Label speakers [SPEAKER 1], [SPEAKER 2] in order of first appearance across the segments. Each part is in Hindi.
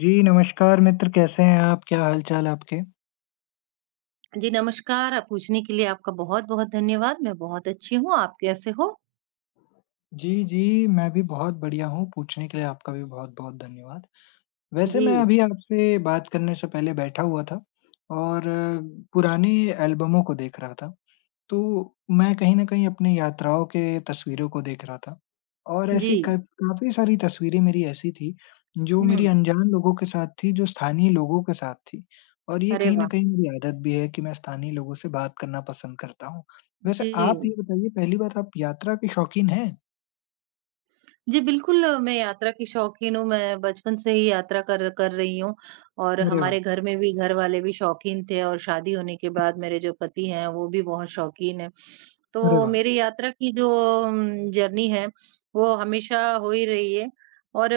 [SPEAKER 1] जी, नमस्कार मित्र, कैसे हैं आप? क्या हाल-चाल आपके?
[SPEAKER 2] जी, नमस्कार। आप पूछने के लिए आपका बहुत-बहुत धन्यवाद। मैं बहुत अच्छी हूँ, आप कैसे हो?
[SPEAKER 1] जी, मैं भी बहुत बढ़िया हूँ, पूछने के लिए आपका भी बहुत-बहुत धन्यवाद। वैसे
[SPEAKER 2] जी,
[SPEAKER 1] मैं अभी आपसे बात करने से पहले बैठा हुआ था और अ, पुरानी एल्बमों को देख रहा था। तो मैं कहीं न कहीं अपनी यात्राओं के तस्वीरों को देख रहा था और
[SPEAKER 2] जी।
[SPEAKER 1] ऐसी क काफ़ी सारी तस्वीरें मेरी ऐसी थी, जो मेरी
[SPEAKER 2] हुँ,
[SPEAKER 1] अनजान लोगों के साथ थी, जो स्थानीय लोगों के साथ थी और ये
[SPEAKER 2] अरे
[SPEAKER 1] कहीं न
[SPEAKER 2] वाह!
[SPEAKER 1] कहीं मेरी आदत भी है कि मैं स्थानीय लोगों से बात करना पसंद करता हूँ। वैसे
[SPEAKER 2] जी।
[SPEAKER 1] आप ये बताइए पहली बात आप यात्रा के शौकीन हैं?
[SPEAKER 2] जी, बिल्कुल मैं यात्रा की शौकीन हूँ, मैं बचपन से ही यात्रा कर कर रही हूँ और
[SPEAKER 1] अरे वाह!
[SPEAKER 2] हमारे घर में भी घर वाले भी शौकीन थे और शादी होने के बाद मेरे जो पति हैं, वो भी बहुत शौकीन हैं। तो
[SPEAKER 1] अरे वाह!
[SPEAKER 2] मेरी यात्रा की जो जर्नी है, वो हमेशा हो ही रही है और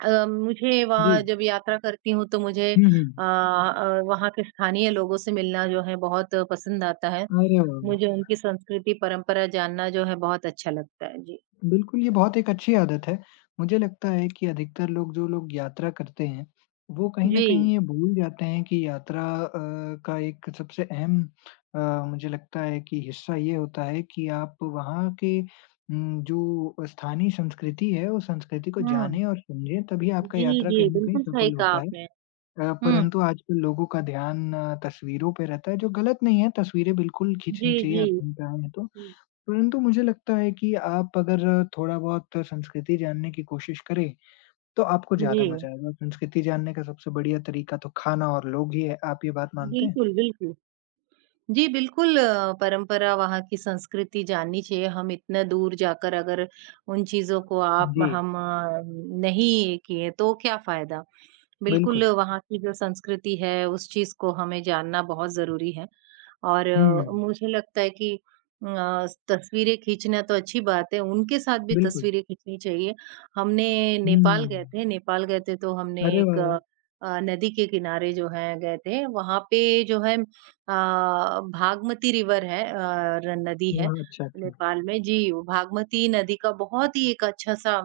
[SPEAKER 2] मुझे
[SPEAKER 1] जी।
[SPEAKER 2] वहाँ जब यात्रा करती हूँ तो मुझे
[SPEAKER 1] हुँ, हुँ।
[SPEAKER 2] वहाँ के स्थानीय लोगों से मिलना जो है बहुत पसंद आता है।
[SPEAKER 1] अरे वाह!
[SPEAKER 2] मुझे
[SPEAKER 1] वाह!
[SPEAKER 2] उनकी संस्कृति, परंपरा जानना जो है बहुत अच्छा लगता है। जी।
[SPEAKER 1] बिल्कुल, ये बहुत एक अच्छी आदत है। मुझे लगता है कि अधिकतर लोग जो लोग यात्रा करते हैं, वो कहीं न
[SPEAKER 2] जी।
[SPEAKER 1] कहीं ये भूल जाते हैं कि का एक सबसे अहम अ, मुझे लगता है कि हिस्सा ये होता है कि आप वहाँ के जो स्थानीय संस्कृति है, उस संस्कृति को
[SPEAKER 2] हुँ।
[SPEAKER 1] जानें और समझें, तभी आपका
[SPEAKER 2] जी,
[SPEAKER 1] यात्रा
[SPEAKER 2] जी,
[SPEAKER 1] कहीं न कहीं
[SPEAKER 2] बिल्कुल सही
[SPEAKER 1] सफल
[SPEAKER 2] कहा
[SPEAKER 1] होता है।
[SPEAKER 2] आपने। हुँ।
[SPEAKER 1] परंतु आजकल लोगों का ध्यान तस्वीरों पे रहता है, जो गलत नहीं है, तस्वीरें बिल्कुल
[SPEAKER 2] जी,
[SPEAKER 1] खींचनी चाहिए,
[SPEAKER 2] जी।
[SPEAKER 1] आप कहीं पे आए हैं तो।
[SPEAKER 2] जी।
[SPEAKER 1] परंतु मुझे लगता है कि आप अगर थोड़ा-बहुत संस्कृति जानने की कोशिश करें, तो आपको
[SPEAKER 2] जी।
[SPEAKER 1] ज़्यादा मज़ा आएगा। संस्कृति जानने का सबसे बढ़िया तरीका तो खाना और लोग ही है। आप ये बात मानते हैं?
[SPEAKER 2] बिल्कुल, बिल्कुल। जी, बिल्कुल परंपरा वहाँ की संस्कृति जाननी चाहिए। हम इतना दूर जाकर अगर उन चीज़ों को आप
[SPEAKER 1] जी,
[SPEAKER 2] हम अ, नहीं किए तो क्या फ़ायदा? बिल्कुल,
[SPEAKER 1] बिल्कुल।
[SPEAKER 2] वहाँ की जो संस्कृति है, उस चीज़ को हमें जानना बहुत ज़रूरी है और
[SPEAKER 1] हुँ,
[SPEAKER 2] मुझे लगता है कि अ, तस्वीरें खींचना तो अच्छी बात है, उनके साथ भी
[SPEAKER 1] बिल्कुल।
[SPEAKER 2] तस्वीरें खींचनी चाहिए। हमने नेपाल गए
[SPEAKER 1] हुँ।
[SPEAKER 2] थे, नेपाल गए थे तो हमने
[SPEAKER 1] अरे
[SPEAKER 2] एक
[SPEAKER 1] वाह, वाह!
[SPEAKER 2] नदी के किनारे जो है गए थे, वहाँ पे जो है भागमती रिवर है अ, र नदी है
[SPEAKER 1] वाह! अच्छा, अच्छा।
[SPEAKER 2] नेपाल में जी, वो भागमती नदी का बहुत ही एक अच्छा-सा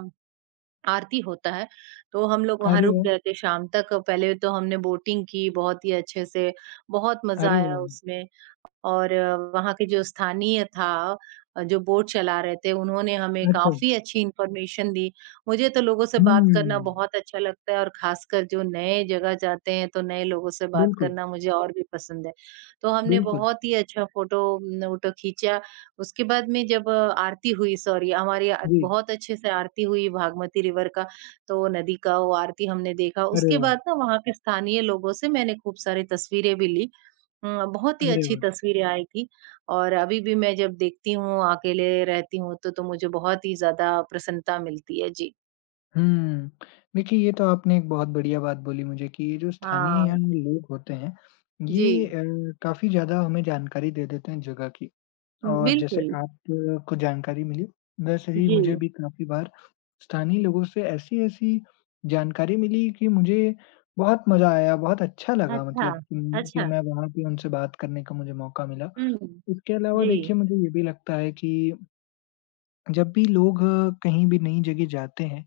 [SPEAKER 2] आरती होता है, तो हम लोग वहाँ
[SPEAKER 1] अरे
[SPEAKER 2] रुक
[SPEAKER 1] वाह!
[SPEAKER 2] गए थे शाम तक। पहले तो हमने बोटिंग की बहुत ही अच्छे से, बहुत मज़ा
[SPEAKER 1] अरे वाह,
[SPEAKER 2] आया
[SPEAKER 1] वाह!
[SPEAKER 2] उसमें। और वहाँ के जो स्थानीय था जो बोट चला रहे थे, उन्होंने हमें
[SPEAKER 1] अच्छा।
[SPEAKER 2] काफ़ी अच्छी इन्फॉर्मेशन दी। मुझे तो लोगों से बात
[SPEAKER 1] हुँ,
[SPEAKER 2] करना बहुत अच्छा लगता है और ख़ासकर जो नए जगह जाते हैं, तो नए लोगों से बात
[SPEAKER 1] बिल्कुल,
[SPEAKER 2] करना मुझे और भी पसंद है। तो हमने
[SPEAKER 1] बिल्कुल।
[SPEAKER 2] बहुत ही अच्छा फ़ोटो न वोटो खींचा। उसके बाद में जब आरती हुई सॉरी हमारी
[SPEAKER 1] जी।
[SPEAKER 2] बहुत अच्छे से आरती हुई भागमती रिवर का, तो नदी का वो आरती हमने देखा।
[SPEAKER 1] अरे
[SPEAKER 2] उसके
[SPEAKER 1] वाह!
[SPEAKER 2] बाद ना वहाँ के स्थानीय लोगों से मैंने खूब सारी तस्वीरें भी ली बहुत ही
[SPEAKER 1] अरे
[SPEAKER 2] अच्छी
[SPEAKER 1] वाह!
[SPEAKER 2] तस्वीरें आएगी और अभी भी मैं जब देखती हूँ, अकेले रहती हूँ तो, मुझे बहुत ही ज़्यादा प्रसन्नता मिलती है। जी।
[SPEAKER 1] हुँ। देखिए, ये तो आपने एक बहुत बढ़िया बात बोली मुझे कि ये जो स्थानीय
[SPEAKER 2] हाँ,
[SPEAKER 1] यहाँ के लोग होते हैं, ये
[SPEAKER 2] जी,
[SPEAKER 1] अ, काफ़ी ज़्यादा हमें जानकारी दे देते हैं जगह की और जैसे
[SPEAKER 2] बिल्कुल।
[SPEAKER 1] आपको जानकारी मिली, वैसे ही
[SPEAKER 2] जी,
[SPEAKER 1] मुझे भी काफ़ी बार स्थानीय लोगों से ऐसी-ऐसी जानकारी मिली कि मुझे बहुत मज़ा आया, बहुत अच्छा लगा
[SPEAKER 2] अच्छा,
[SPEAKER 1] मतलब कि
[SPEAKER 2] अच्छा।
[SPEAKER 1] मैं वहाँ पे उनसे बात करने का मुझे मौका मिला।
[SPEAKER 2] हुँ,
[SPEAKER 1] इसके अलावा
[SPEAKER 2] जी।
[SPEAKER 1] देखिए, मुझे ये भी लगता है कि जब भी लोग कहीं भी नई जगह जाते हैं,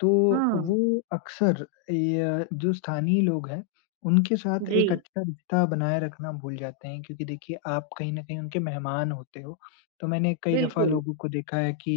[SPEAKER 1] तो
[SPEAKER 2] हुँ,
[SPEAKER 1] वो अक्सर ये जो स्थानीय लोग हैं, उनके साथ
[SPEAKER 2] जी,
[SPEAKER 1] एक अच्छा रिश्ता बनाए रखना भूल जाते हैं क्योंकि देखिए आप कहीं न कहीं उनके मेहमान होते हो। तो मैंने कई दफ़ा
[SPEAKER 2] बिल्कुल।
[SPEAKER 1] लोगों को देखा है कि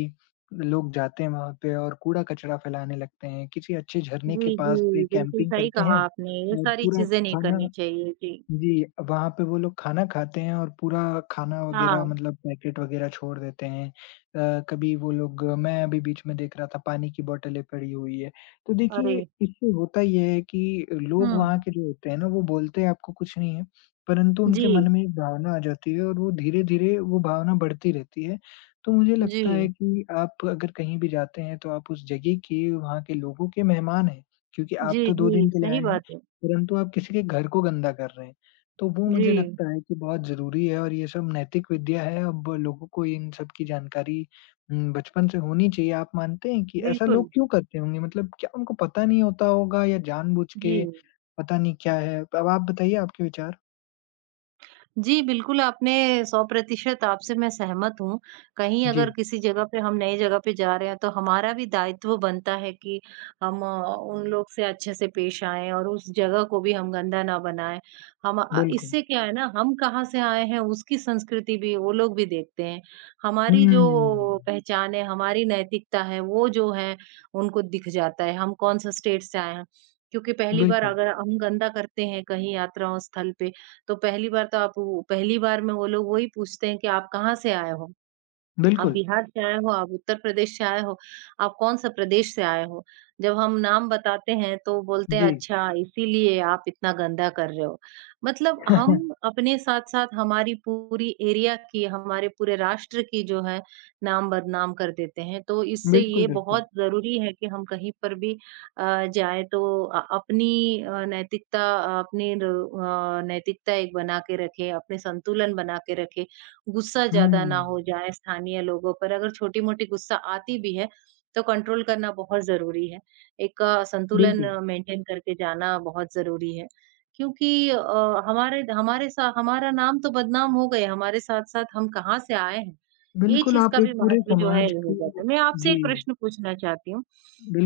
[SPEAKER 1] लोग जाते हैं वहाँ पे और कूड़ा-कचरा फैलाने लगते हैं, किसी अच्छे झरने के
[SPEAKER 2] जी,
[SPEAKER 1] पास पे
[SPEAKER 2] जी, बिल्कुल
[SPEAKER 1] कैंपिंग
[SPEAKER 2] सही
[SPEAKER 1] करते
[SPEAKER 2] कहा
[SPEAKER 1] हैं
[SPEAKER 2] आपने, ये
[SPEAKER 1] और
[SPEAKER 2] सारी
[SPEAKER 1] पूरा
[SPEAKER 2] चीज़ें नहीं करनी
[SPEAKER 1] खाना
[SPEAKER 2] चाहिए। जी,
[SPEAKER 1] जी, वहाँ पे वो लोग खाना खाते हैं और पूरा खाना वगैरह
[SPEAKER 2] हाँ,
[SPEAKER 1] मतलब पैकेट वगैरह छोड़ देते हैं। कभी वो लोग मैं अभी बीच में देख रहा था पानी की बॉटलें पड़ी हुई है। तो
[SPEAKER 2] अरे!
[SPEAKER 1] देखिए इससे होता ये है कि लोग वहाँ
[SPEAKER 2] हुँ,
[SPEAKER 1] के जो होते हैं ना वो बोलते हैं आपको कुछ नहीं है, परंतु
[SPEAKER 2] जी,
[SPEAKER 1] उनके मन में एक भावना आ जाती है और वो धीरे-धीरे वो भावना बढ़ती रहती है। तो मुझे
[SPEAKER 2] जी,
[SPEAKER 1] लगता है कि आप अगर कहीं भी जाते हैं तो आप उस जगह के वहाँ के लोगों के मेहमान हैं, क्योंकि आप
[SPEAKER 2] जी,
[SPEAKER 1] तो 2
[SPEAKER 2] जी,
[SPEAKER 1] दिन के लिए
[SPEAKER 2] सही
[SPEAKER 1] आए हैं,
[SPEAKER 2] बात है।
[SPEAKER 1] परंतु आप किसी के घर को गंदा कर रहे हैं। तो वो मुझे
[SPEAKER 2] जी,
[SPEAKER 1] लगता है कि बहुत ज़रूरी है और ये सब नैतिक विद्या है। अब लोगों को इन सब की जानकारी बचपन से होनी चाहिए। आप मानते हैं कि ऐसा
[SPEAKER 2] बिल्कुल,
[SPEAKER 1] लोग क्यों करते होंगे? मतलब क्या उनको पता नहीं होता होगा या जानबूझ
[SPEAKER 2] जी।
[SPEAKER 1] के पता नहीं क्या है? अब आप बताइए आपके विचार।
[SPEAKER 2] जी, बिल्कुल, आपने 100% आपसे मैं सहमत हूँ। कहीं अगर
[SPEAKER 1] जी,
[SPEAKER 2] किसी जगह पे हम नई जगह पे जा रहे हैं, तो हमारा भी दायित्व बनता है कि हम उन लोग से अच्छे से पेश आएँ और उस जगह को भी हम गंदा ना बनाएँ। हम
[SPEAKER 1] बिल्कुल।
[SPEAKER 2] इससे क्या है ना, हम कहाँ से आए हैं, उसकी संस्कृति भी वो लोग भी देखते हैं। हमारी
[SPEAKER 1] हम्म,
[SPEAKER 2] जो पहचान है, हमारी नैतिकता है, वो जो है, उनको दिख जाता है, हम कौन-सा स्टेट से आए हैं। क्योंकि पहली बार
[SPEAKER 1] बिल्कुल,
[SPEAKER 2] अगर हम गंदा करते हैं कहीं यात्राओं स्थल पे, तो पहली बार तो आप वो पहली बार में वो लोग वही पूछते हैं कि आप कहाँ से आए हो? आप
[SPEAKER 1] बिल्कुल।
[SPEAKER 2] बिहार से आए हो, आप उत्तर प्रदेश से आए हो, आप कौन-सा प्रदेश से आए हो? जब हम नाम बताते हैं तो बोलते हैं
[SPEAKER 1] जी।
[SPEAKER 2] अच्छा इसीलिए आप इतना गंदा कर रहे हो। मतलब हम अपने साथ-साथ हमारी पूरी एरिया की, हमारे पूरे राष्ट्र की जो है नाम बदनाम कर देते हैं। तो इससे
[SPEAKER 1] बिल्कुल,
[SPEAKER 2] ये
[SPEAKER 1] बिल्कुल।
[SPEAKER 2] बहुत ज़रूरी है कि हम कहीं पर भी जाएँ तो अपनी नैतिकता अपनी नैतिकता एक बना के रखें, अपने संतुलन बना के रखें। गुस्सा ज़्यादा ना
[SPEAKER 1] हम्म,
[SPEAKER 2] हो जाए स्थानीय लोगों पर। अगर छोटी-मोटी गुस्सा आती भी है, तो कंट्रोल करना बहुत ज़रूरी है। एक संतुलन
[SPEAKER 1] बिल्कुल।
[SPEAKER 2] मेंटेन करके जाना बहुत ज़रूरी है। क्योंकि हमारे हमारे सा हमारा नाम तो बदनाम हो गए, हमारे साथ-साथ हम कहाँ से आए हैं, ये
[SPEAKER 1] बिल्कुल,
[SPEAKER 2] चीज़ का
[SPEAKER 1] आप
[SPEAKER 2] भी
[SPEAKER 1] एक पूरे
[SPEAKER 2] महत्व जो है
[SPEAKER 1] समाज
[SPEAKER 2] ये हो जाता
[SPEAKER 1] को
[SPEAKER 2] है। मैं आपसे
[SPEAKER 1] जी,
[SPEAKER 2] एक प्रश्न पूछना चाहती हूँ,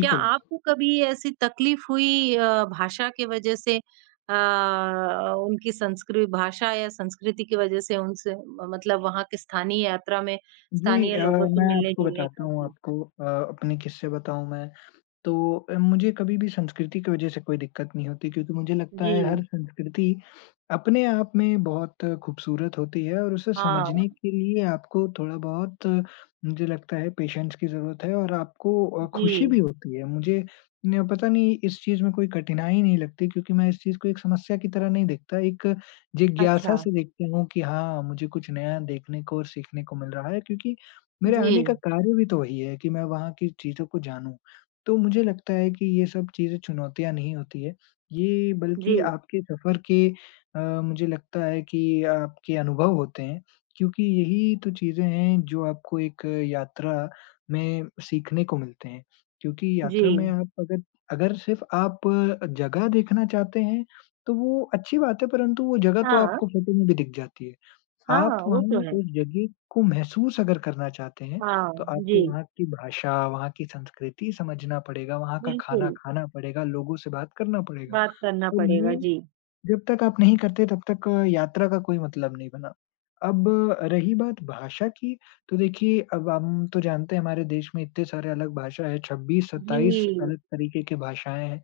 [SPEAKER 2] क्या आपको कभी ऐसी तकलीफ हुई भाषा के वजह से अ, उनकी संस्कृ भाषा या संस्कृति की वजह से उनसे म मतलब वहाँ के स्थानीय यात्रा में
[SPEAKER 1] जी
[SPEAKER 2] स्थानीय
[SPEAKER 1] अ,
[SPEAKER 2] लोगों से
[SPEAKER 1] मैं आपको
[SPEAKER 2] मिलने-जुलने
[SPEAKER 1] बताता
[SPEAKER 2] का।
[SPEAKER 1] हूँ
[SPEAKER 2] जी।
[SPEAKER 1] आपको अपने किस्से बताऊँ मैं। तो मुझे कभी भी संस्कृति की वजह से कोई दिक्कत नहीं होती क्योंकि मुझे लगता
[SPEAKER 2] जी।
[SPEAKER 1] है हर संस्कृति अपने आप में बहुत खूबसूरत होती है और उसे
[SPEAKER 2] हाँ।
[SPEAKER 1] समझने के लिए आपको थोड़ा बहुत मुझे लगता है पेशेंस की ज़रूरत है और आपको खुशी
[SPEAKER 2] जी।
[SPEAKER 1] भी होती है। मुझे न पता नहीं इस चीज़ में कोई कठिनाई नहीं लगती क्योंकि मैं इस चीज़ को एक समस्या की तरह नहीं देखता, एक
[SPEAKER 2] अच्छा।
[SPEAKER 1] जिज्ञासा से देखता हूँ कि हाँ, मुझे कुछ नया देखने को और सीखने को मिल रहा है क्योंकि मेरे
[SPEAKER 2] जी।
[SPEAKER 1] आने का कार्य भी तो वही है कि मैं वहाँ की चीज़ों को जानूँ। तो मुझे लगता है कि ये सब चीज़ें चुनौतियाँ नहीं होती है। ये
[SPEAKER 2] जी।
[SPEAKER 1] बल्कि आपके सफ़र के मुझे लगता है कि आपके अनुभव होते हैं, क्योंकि यही तो चीज़ें हैं जो आपको एक यात्रा में सीखने को मिलते हैं। क्योंकि
[SPEAKER 2] जी।
[SPEAKER 1] यात्रा में आप अगर अगर सिर्फ़ आप जगह देखना चाहते हैं, तो वो अच्छी बात है, परंतु वो जगह तो
[SPEAKER 2] हाँ।
[SPEAKER 1] आपको फ़ोटो में भी दिख जाती है। आप
[SPEAKER 2] हाँ, वो तो
[SPEAKER 1] वहीं
[SPEAKER 2] है।
[SPEAKER 1] उस जगह को महसूस अगर करना चाहते हैं, तो
[SPEAKER 2] हाँ, जी।
[SPEAKER 1] आपको वहाँ की भाषा, वहाँ की संस्कृति समझना पड़ेगा, वहाँ का
[SPEAKER 2] बिल्कुल,
[SPEAKER 1] खाना खाना पड़ेगा, लोगों से बात करना पड़ेगा
[SPEAKER 2] बात करना
[SPEAKER 1] और
[SPEAKER 2] पड़ेगा।
[SPEAKER 1] ये
[SPEAKER 2] जी।
[SPEAKER 1] जब तक आप नहीं करते तब तक यात्रा का कोई मतलब नहीं बना। अब रही बात भाषा की, तो देखिए अब हम तो जानते हैं हमारे देश में इतने सारे अलग भाषा है, 26-27
[SPEAKER 2] जी।
[SPEAKER 1] अलग तरीके की भाषाएँ हैं।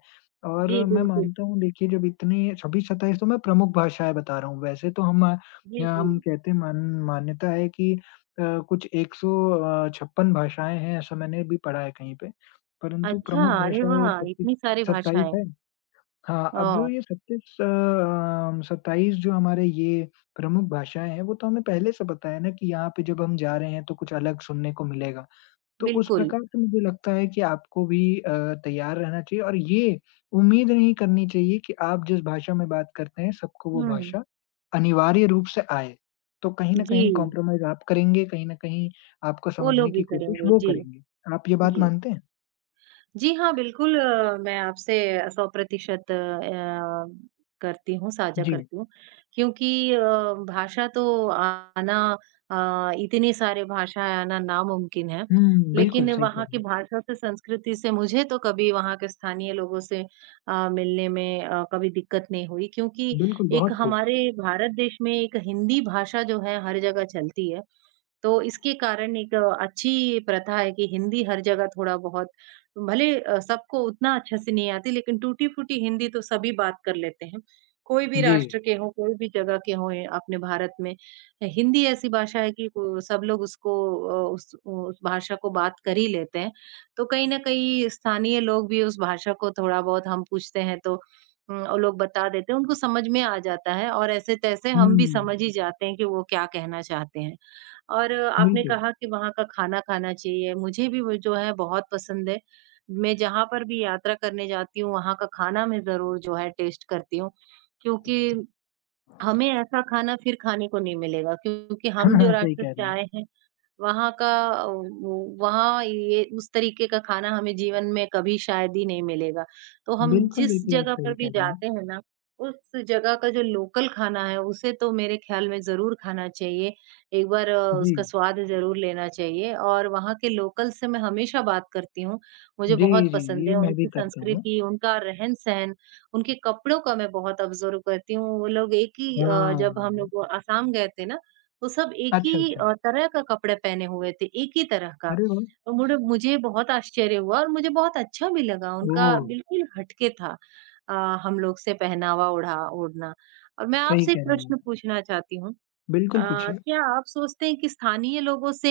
[SPEAKER 1] और
[SPEAKER 2] जी,
[SPEAKER 1] मैं
[SPEAKER 2] बिल्कुल।
[SPEAKER 1] मानता हूँ देखिए जब इतने 26-27 तो मैं प्रमुख भाषाएँ बता रहा हूँ, वैसे तो हम
[SPEAKER 2] जी,
[SPEAKER 1] या
[SPEAKER 2] जी।
[SPEAKER 1] हम कहते हैं मान्यता है कि अ, कुछ 100 अ, 56 भाषाएँ हैं, ऐसा मैंने भी पढ़ा है कहीं पे, परंतु
[SPEAKER 2] अच्छा,
[SPEAKER 1] प्रमुख
[SPEAKER 2] अरे
[SPEAKER 1] भाषाएँ
[SPEAKER 2] वाह! इतनी सारी
[SPEAKER 1] 25-27
[SPEAKER 2] भाषाएँ।
[SPEAKER 1] है। हाँ, अब
[SPEAKER 2] ओह!
[SPEAKER 1] जो ये 27 जो हमारे ये प्रमुख भाषाएँ हैं, वो तो हमें पहले से पता है ना कि यहाँ पे जब हम जा रहे हैं, तो कुछ अलग सुनने को मिलेगा। तो उस
[SPEAKER 2] बिल्कुल।
[SPEAKER 1] प्रकार से मुझे लगता है कि आपको भी तैयार रहना चाहिए और ये उम्मीद नहीं करनी चाहिए कि आप जिस भाषा में बात करते हैं, सबको वो
[SPEAKER 2] हुँ।
[SPEAKER 1] भाषा अनिवार्य रूप से आए। तो कहीं न
[SPEAKER 2] जी,
[SPEAKER 1] कहीं कॉम्प्रोमाइज़ आप करेंगे, कहीं न कहीं आपको
[SPEAKER 2] वो
[SPEAKER 1] समझने
[SPEAKER 2] लोग
[SPEAKER 1] की
[SPEAKER 2] भी
[SPEAKER 1] कोशिश
[SPEAKER 2] करेंगे।
[SPEAKER 1] वो
[SPEAKER 2] जी,
[SPEAKER 1] करेंगे। आप ये बात
[SPEAKER 2] जी।
[SPEAKER 1] मानते हैं?
[SPEAKER 2] जी हाँ, बिल्कुल मैं आपसे 100% करती हूँ, साझा
[SPEAKER 1] जी।
[SPEAKER 2] करती हूँ। क्योंकि अ, भाषा तो आना इतनी सारे भाषाएँ आना नामुमकिन है।
[SPEAKER 1] हुँ, बिल्कुल
[SPEAKER 2] लेकिन
[SPEAKER 1] सही कह
[SPEAKER 2] वहाँ
[SPEAKER 1] रहे
[SPEAKER 2] की
[SPEAKER 1] हैं।
[SPEAKER 2] भाषा से, संस्कृति से मुझे तो कभी वहाँ के स्थानीय लोगों से मिलने में कभी दिक्कत नहीं हुई क्योंकि
[SPEAKER 1] बिल्कुल,
[SPEAKER 2] एक
[SPEAKER 1] बहुत खूब।
[SPEAKER 2] हमारे भारत देश में एक हिंदी भाषा जो है हर जगह चलती है। तो इसके कारण एक अच्छी प्रथा है कि हिंदी हर जगह थोड़ा-बहुत भले सबको उतना अच्छे से नहीं आती, लेकिन टूटी-फूटी हिंदी तो सभी बात कर लेते हैं। कोई भी
[SPEAKER 1] जी।
[SPEAKER 2] राष्ट्र के हों, कोई भी जगह के हों ए अपने भारत में, हिंदी ऐसी भाषा है कि को सब लोग उसको उस भाषा को बात कर ही लेते हैं। तो कहीं न कहीं स्थानीय लोग भी उस भाषा को थोड़ा-बहुत हम पूछते हैं तो वो लोग बता देते हैं, उनको समझ में आ जाता है और ऐसे-तैसे हम भी
[SPEAKER 1] हुँ,
[SPEAKER 2] समझ ही जाते हैं कि वो क्या कहना चाहते हैं। और आपने
[SPEAKER 1] बिल्कुल।
[SPEAKER 2] कहा कि वहाँ का खाना खाना चाहिए। मुझे भी वो जो है बहुत पसंद है। मैं जहाँ पर भी यात्रा करने जाती हूँ, वहाँ का खाना मैं ज़रूर जो है टेस्ट करती हूँ, क्योंकि हमें ऐसा खाना फिर खाने को नहीं मिलेगा क्योंकि
[SPEAKER 1] हाँ,
[SPEAKER 2] हम जो
[SPEAKER 1] हाँ, सही
[SPEAKER 2] रास्ते
[SPEAKER 1] कह
[SPEAKER 2] से
[SPEAKER 1] रही हैं।
[SPEAKER 2] आए हैं वहाँ का वो वहाँ ये उस तरीके का खाना हमें जीवन में कभी शायद ही नहीं मिलेगा। तो हम
[SPEAKER 1] बिल्कुल,
[SPEAKER 2] जिस
[SPEAKER 1] बिल्कुल, आप
[SPEAKER 2] जगह पर
[SPEAKER 1] सही
[SPEAKER 2] भी
[SPEAKER 1] कह रही हैं।
[SPEAKER 2] जाते हैं ना, उस जगह का जो लोकल खाना है, उसे तो मेरे ख़्याल में ज़रूर खाना चाहिए। एक बार
[SPEAKER 1] जी।
[SPEAKER 2] उसका स्वाद ज़रूर लेना चाहिए और वहाँ के लोकल से मैं हमेशा बात करती हूँ। मुझे
[SPEAKER 1] जी,
[SPEAKER 2] बहुत
[SPEAKER 1] जी,
[SPEAKER 2] पसंद
[SPEAKER 1] ये
[SPEAKER 2] है
[SPEAKER 1] मैं भी
[SPEAKER 2] उनकी
[SPEAKER 1] करता हूँ।
[SPEAKER 2] संस्कृति, उनका रहन-सहन, उनके कपड़ों का मैं बहुत ऑब्ज़र्व करती हूँ। वो लोग एक ही जब हम
[SPEAKER 1] हाँ।
[SPEAKER 2] लोग असम गए थे ना तो सब एक
[SPEAKER 1] अच्छा,
[SPEAKER 2] ही
[SPEAKER 1] अच्छा।
[SPEAKER 2] तरह का कपड़ा पहने हुए थे, एक ही तरह का।
[SPEAKER 1] अरे वाह!
[SPEAKER 2] तो मुड़ मुझे बहुत आश्चर्य हुआ और मुझे बहुत अच्छा भी लगा, उनका
[SPEAKER 1] ओह!
[SPEAKER 2] बिल्कुल हटके था अ, हम लोग से पहनावा ओढ़ा ओढ़ना। और मैं
[SPEAKER 1] सही
[SPEAKER 2] आपसे एक
[SPEAKER 1] कह रहे हैं
[SPEAKER 2] प्रश्न
[SPEAKER 1] आप।
[SPEAKER 2] पूछना चाहती हूँ
[SPEAKER 1] बिल्कुल पूछिए।
[SPEAKER 2] क्या आप सोचते हैं कि स्थानीय लोगों से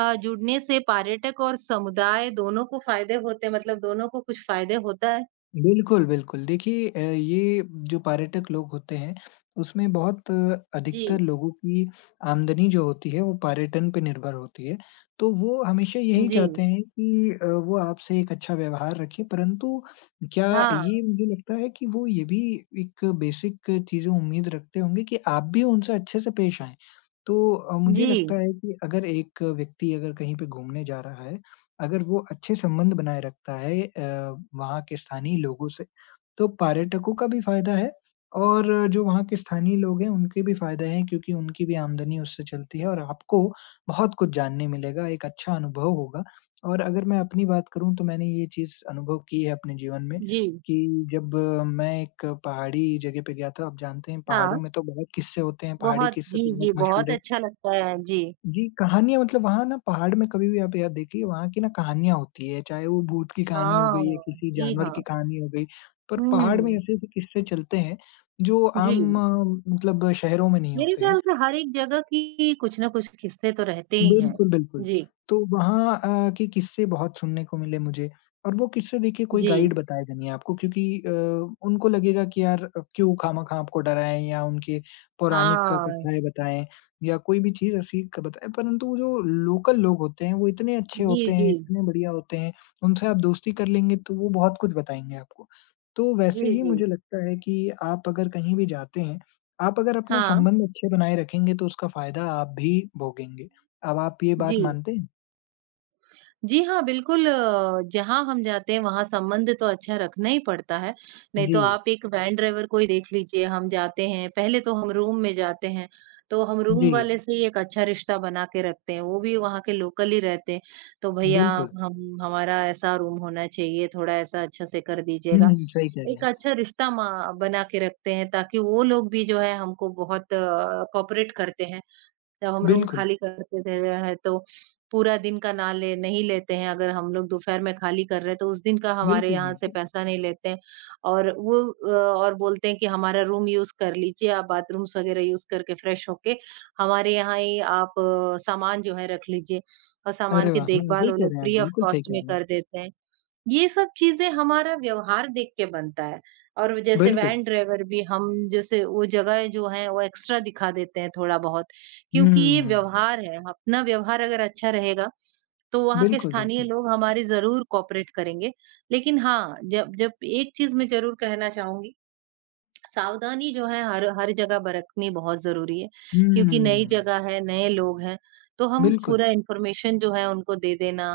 [SPEAKER 2] जुड़ने से पर्यटक और समुदाय दोनों को फ़ायदे होते हैं मतलब दोनों को कुछ फ़ायदे होता है?
[SPEAKER 1] बिल्कुल, बिल्कुल। देखिए, ये जो पर्यटक लोग होते हैं, उसमें
[SPEAKER 2] जी।
[SPEAKER 1] अधिकतर लोगों की आमदनी जो होती है, वो पर्यटन पे निर्भर होती है। तो वो हमेशा यही
[SPEAKER 2] जी,
[SPEAKER 1] चाहते हैं कि वो आपसे एक अच्छा व्यवहार रखें, परंतु क्या
[SPEAKER 2] हाँ,
[SPEAKER 1] ये मुझे लगता है कि वो ये भी एक बेसिक चीज़ें उम्मीद रखते होंगे कि आप भी उनसे अच्छे से पेश आएँ। तो
[SPEAKER 2] जी,
[SPEAKER 1] मुझे लगता है कि अगर एक व्यक्ति अगर कहीं पे घूमने जा रहा है, अगर वो अच्छे संबंध बनाए रखता है वहाँ के स्थानीय लोगों से, तो पर्यटकों का भी फ़ायदा है और जो वहाँ के स्थानीय लोग हैं, उनके भी फ़ायदा है क्योंकि उनकी भी आमदनी उससे चलती है और आपको बहुत कुछ जानने मिलेगा, एक अच्छा अनुभव होगा। और अगर मैं अपनी बात करूँ तो मैंने ये चीज़ अनुभव की है अपने जीवन में
[SPEAKER 2] जी।
[SPEAKER 1] कि जब मैं एक पहाड़ी जगह पे गया था, आप जानते हैं
[SPEAKER 2] हाँ,
[SPEAKER 1] पहाड़ों में तो बहुत किस्से होते हैं, पहाड़ी
[SPEAKER 2] बहुत
[SPEAKER 1] किस्से तो
[SPEAKER 2] जी,
[SPEAKER 1] बहुत
[SPEAKER 2] जी, बहुत
[SPEAKER 1] मशहूर है।
[SPEAKER 2] अच्छा लगता है। जी।
[SPEAKER 1] जी, कहानियाँ मतलब वहाँ ना पहाड़ में कभी भी आप यह देखिए वहाँ की ना कहानियाँ होती है, चाहे वो भूत की कहानी हो गई या
[SPEAKER 2] हाँ,
[SPEAKER 1] किसी
[SPEAKER 2] जी
[SPEAKER 1] जानवर
[SPEAKER 2] हाँ।
[SPEAKER 1] की कहानी हो गई, पर पहाड़ में
[SPEAKER 2] हुँ,
[SPEAKER 1] ऐसे-ऐसे किस्से चलते हैं जो
[SPEAKER 2] जी।
[SPEAKER 1] आम मतलब शहरों में नहीं
[SPEAKER 2] मेरे
[SPEAKER 1] होते हैं।
[SPEAKER 2] ख़्याल से हर एक जगह की कुछ ना कुछ किस्से तो रहते ही हैं।
[SPEAKER 1] बिल्कुल, बिल्कुल।
[SPEAKER 2] जी,
[SPEAKER 1] तो वहाँ के किस्से बहुत सुनने को मिले मुझे और वो किस्से देखिए कोई
[SPEAKER 2] जी।
[SPEAKER 1] गाइड बताएगा नहीं आपको क्योंकि उनको लगेगा कि यार क्यों खामखा आपको डराएँ या उनके पौराणिक का
[SPEAKER 2] हाँ।
[SPEAKER 1] कथाएँ बताएँ या कोई भी चीज़ ऐसी क बताएँ। परंतु वो जो लोकल लोग होते हैं वो इतने अच्छे
[SPEAKER 2] जी,
[SPEAKER 1] होते
[SPEAKER 2] जी।
[SPEAKER 1] हैं, इतने बढ़िया होते हैं, उनसे आप दोस्ती कर लेंगे तो वो बहुत कुछ बताएँगे आपको। तो वैसे
[SPEAKER 2] जी,
[SPEAKER 1] ही
[SPEAKER 2] जी।
[SPEAKER 1] मुझे लगता है कि आप अगर कहीं भी जाते हैं, आप अगर अपने
[SPEAKER 2] हाँ,
[SPEAKER 1] संबंध अच्छे बनाए रखेंगे तो उसका फ़ायदा आप भी भोगेंगे। अब आप ये
[SPEAKER 2] जी।
[SPEAKER 1] बात मानते हैं?
[SPEAKER 2] जी हाँ, बिल्कुल जहाँ हम जाते हैं वहाँ संबंध तो अच्छा रखना ही पड़ता है, नहीं
[SPEAKER 1] जी,
[SPEAKER 2] तो आप एक वैन ड्राइवर को ही देख लीजिए, हम जाते हैं, पहले तो हम रूम में जाते हैं, तो हम रूम
[SPEAKER 1] जी,
[SPEAKER 2] वाले से ही एक अच्छा रिश्ता बना के रखते हैं, वो भी वहाँ के लोकल ही रहते हैं, तो भैया
[SPEAKER 1] बिल्कुल।
[SPEAKER 2] हम हमारा ऐसा रूम होना चाहिए, थोड़ा ऐसा अच्छा से कर
[SPEAKER 1] हुँ,
[SPEAKER 2] दीजिएगा।
[SPEAKER 1] हुँ, सही कह रहे
[SPEAKER 2] एक
[SPEAKER 1] हैं।
[SPEAKER 2] अच्छा रिश्ता मा बना के रखते हैं ताकि वो लोग भी जो है हमको बहुत कोऑपरेट करते हैं। जब हम रूम
[SPEAKER 1] बिल्कुल,
[SPEAKER 2] खाली करते थे है तो पूरा दिन का ना ले नहीं लेते हैं अगर हम लोग दोपहर में खाली कर रहे हैं तो उस दिन का हमारे
[SPEAKER 1] बिल्कुल,
[SPEAKER 2] यहाँ से
[SPEAKER 1] बिल्कुल।
[SPEAKER 2] पैसा नहीं लेते हैं और वो और बोलते हैं कि हमारा रूम यूज़ कर लीजिए आप बाथरूम्स वगैरह यूज़ करके फ्रेश होके हमारे यहाँ ही आप सामान जो है रख लीजिए और सामान
[SPEAKER 1] अरे
[SPEAKER 2] की
[SPEAKER 1] वाह! हाँ,
[SPEAKER 2] देखभाल
[SPEAKER 1] सही
[SPEAKER 2] वो
[SPEAKER 1] कह
[SPEAKER 2] लोग
[SPEAKER 1] रहे हैं आप,
[SPEAKER 2] फ्री ऑफ
[SPEAKER 1] बिल्कुल सही
[SPEAKER 2] कॉस्ट
[SPEAKER 1] कह
[SPEAKER 2] में
[SPEAKER 1] रहे हैं।
[SPEAKER 2] कर देते हैं। ये सब चीज़ें हमारा व्यवहार देख के बनता है और जैसे
[SPEAKER 1] बिल्कुल,
[SPEAKER 2] वैन ड्राइवर भी हम जैसे वो जगह जो है वो एक्स्ट्रा दिखा देते हैं थोड़ा बहुत क्योंकि ये
[SPEAKER 1] हुँ,
[SPEAKER 2] व्यवहार है अपना व्यवहार अगर अच्छा रहेगा तो वहाँ के
[SPEAKER 1] बिल्कुल,
[SPEAKER 2] स्थानीय
[SPEAKER 1] बिल्कुल।
[SPEAKER 2] लोग हमारी जरूर कॉपरेट करेंगे लेकिन हाँ जब जब एक चीज मैं जरूर कहना चाहूंगी सावधानी जो है हर हर जगह बरतनी बहुत ज़रूरी है, क्योंकि नई
[SPEAKER 1] हुँ,
[SPEAKER 2] जगह है, नए लोग हैं, तो हम
[SPEAKER 1] बिल्कुल।
[SPEAKER 2] पूरा इन्फॉर्मेशन जो है उनको दे देना,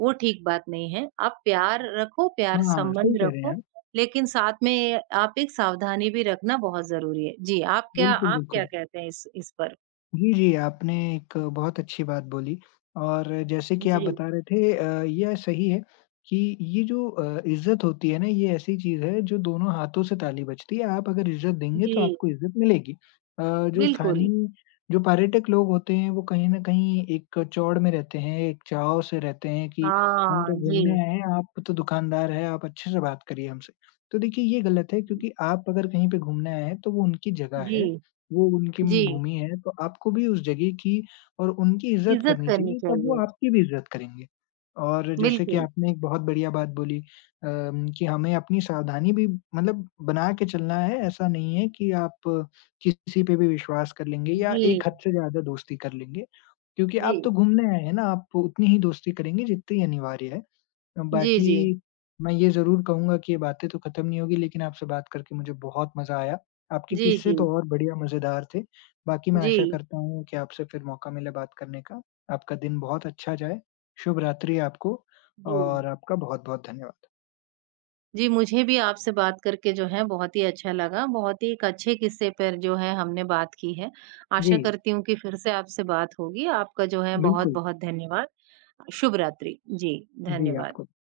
[SPEAKER 2] वो ठीक बात नहीं है। आप प्यार रखो, प्यार
[SPEAKER 1] हाँ, सही
[SPEAKER 2] संबंध
[SPEAKER 1] कह रहे हैं
[SPEAKER 2] रखो,
[SPEAKER 1] आप।
[SPEAKER 2] लेकिन साथ में आप एक सावधानी भी रखना बहुत ज़रूरी है। जी,
[SPEAKER 1] बिल्कुल,
[SPEAKER 2] आप क्या
[SPEAKER 1] बिल्कुल।
[SPEAKER 2] कहते हैं इस पर?
[SPEAKER 1] जी, जी, आपने एक बहुत अच्छी बात बोली और जैसे कि आप
[SPEAKER 2] जी,
[SPEAKER 1] बता रहे थे, यह सही है कि ये जो इज़्ज़त होती है ना, ये ऐसी चीज़ है जो दोनों हाथों से ताली बजती है। आप अगर इज़्ज़त देंगे तो
[SPEAKER 2] जी,
[SPEAKER 1] आपको इज़्ज़त मिलेगी। अ, जो
[SPEAKER 2] बिल्कुल।
[SPEAKER 1] स्थानीय जो पर्यटक लोग होते हैं वो कहीं न कहीं एक चौड़ में रहते हैं, एक चाव से रहते हैं कि हम
[SPEAKER 2] हाँ,
[SPEAKER 1] तो घूमने
[SPEAKER 2] जी।
[SPEAKER 1] आए हैं, आप तो दुकानदार हैं, आप अच्छे से बात करिए हमसे। तो देखिए ये गलत है क्योंकि आप अगर कहीं पे घूमने आए हैं तो वो उनकी जगह
[SPEAKER 2] जी,
[SPEAKER 1] है वो उनकी
[SPEAKER 2] जी,
[SPEAKER 1] भूमि है, तो आपको भी उस जगह की और उनकी इज़्ज़त
[SPEAKER 2] इज़्ज़त
[SPEAKER 1] करनी
[SPEAKER 2] करनी
[SPEAKER 1] चाहिए, तब वो
[SPEAKER 2] चाहिए।
[SPEAKER 1] आपकी भी इज़्ज़त करेंगे। और जैसे कि
[SPEAKER 2] बिल्कुल।
[SPEAKER 1] आपने एक बहुत बढ़िया बात बोली कि हमें अपनी सावधानी भी मतलब बना के चलना है, ऐसा नहीं है कि आप किसी पे भी विश्वास कर लेंगे या
[SPEAKER 2] जी,
[SPEAKER 1] एक हद से ज़्यादा दोस्ती कर लेंगे, क्योंकि
[SPEAKER 2] जी।
[SPEAKER 1] आप तो घूमने आए हैं ना, आप उतनी ही दोस्ती करेंगे जितनी अनिवार्य है।
[SPEAKER 2] जी,
[SPEAKER 1] बाकी
[SPEAKER 2] जी।
[SPEAKER 1] मैं ये ज़रूर कहूँगा कि ये बातें तो खत्म नहीं होगी लेकिन आपसे बात करके मुझे बहुत मज़ा आया। आपके
[SPEAKER 2] जी,
[SPEAKER 1] किस्से
[SPEAKER 2] जी।
[SPEAKER 1] तो और बढ़िया मज़ेदार थे। बाकी मैं
[SPEAKER 2] जी।
[SPEAKER 1] आशा करता हूँ कि आपसे फिर मौका मिले बात करने का। आपका दिन बहुत अच्छा जाए। शुभ रात्रि आपको
[SPEAKER 2] जी।
[SPEAKER 1] और आपका बहुत-बहुत धन्यवाद।
[SPEAKER 2] जी, मुझे भी आपसे बात करके जो है बहुत ही अच्छा लगा। बहुत ही एक अच्छे किस्से पर जो है हमने बात की है। आशा
[SPEAKER 1] जी,
[SPEAKER 2] करती हूँ कि फिर से आपसे बात होगी। आपका जो है
[SPEAKER 1] बिल्कुल।
[SPEAKER 2] बहुत-बहुत धन्यवाद। शुभ रात्रि। जी,
[SPEAKER 1] जी,
[SPEAKER 2] धन्यवाद।
[SPEAKER 1] आपको भी।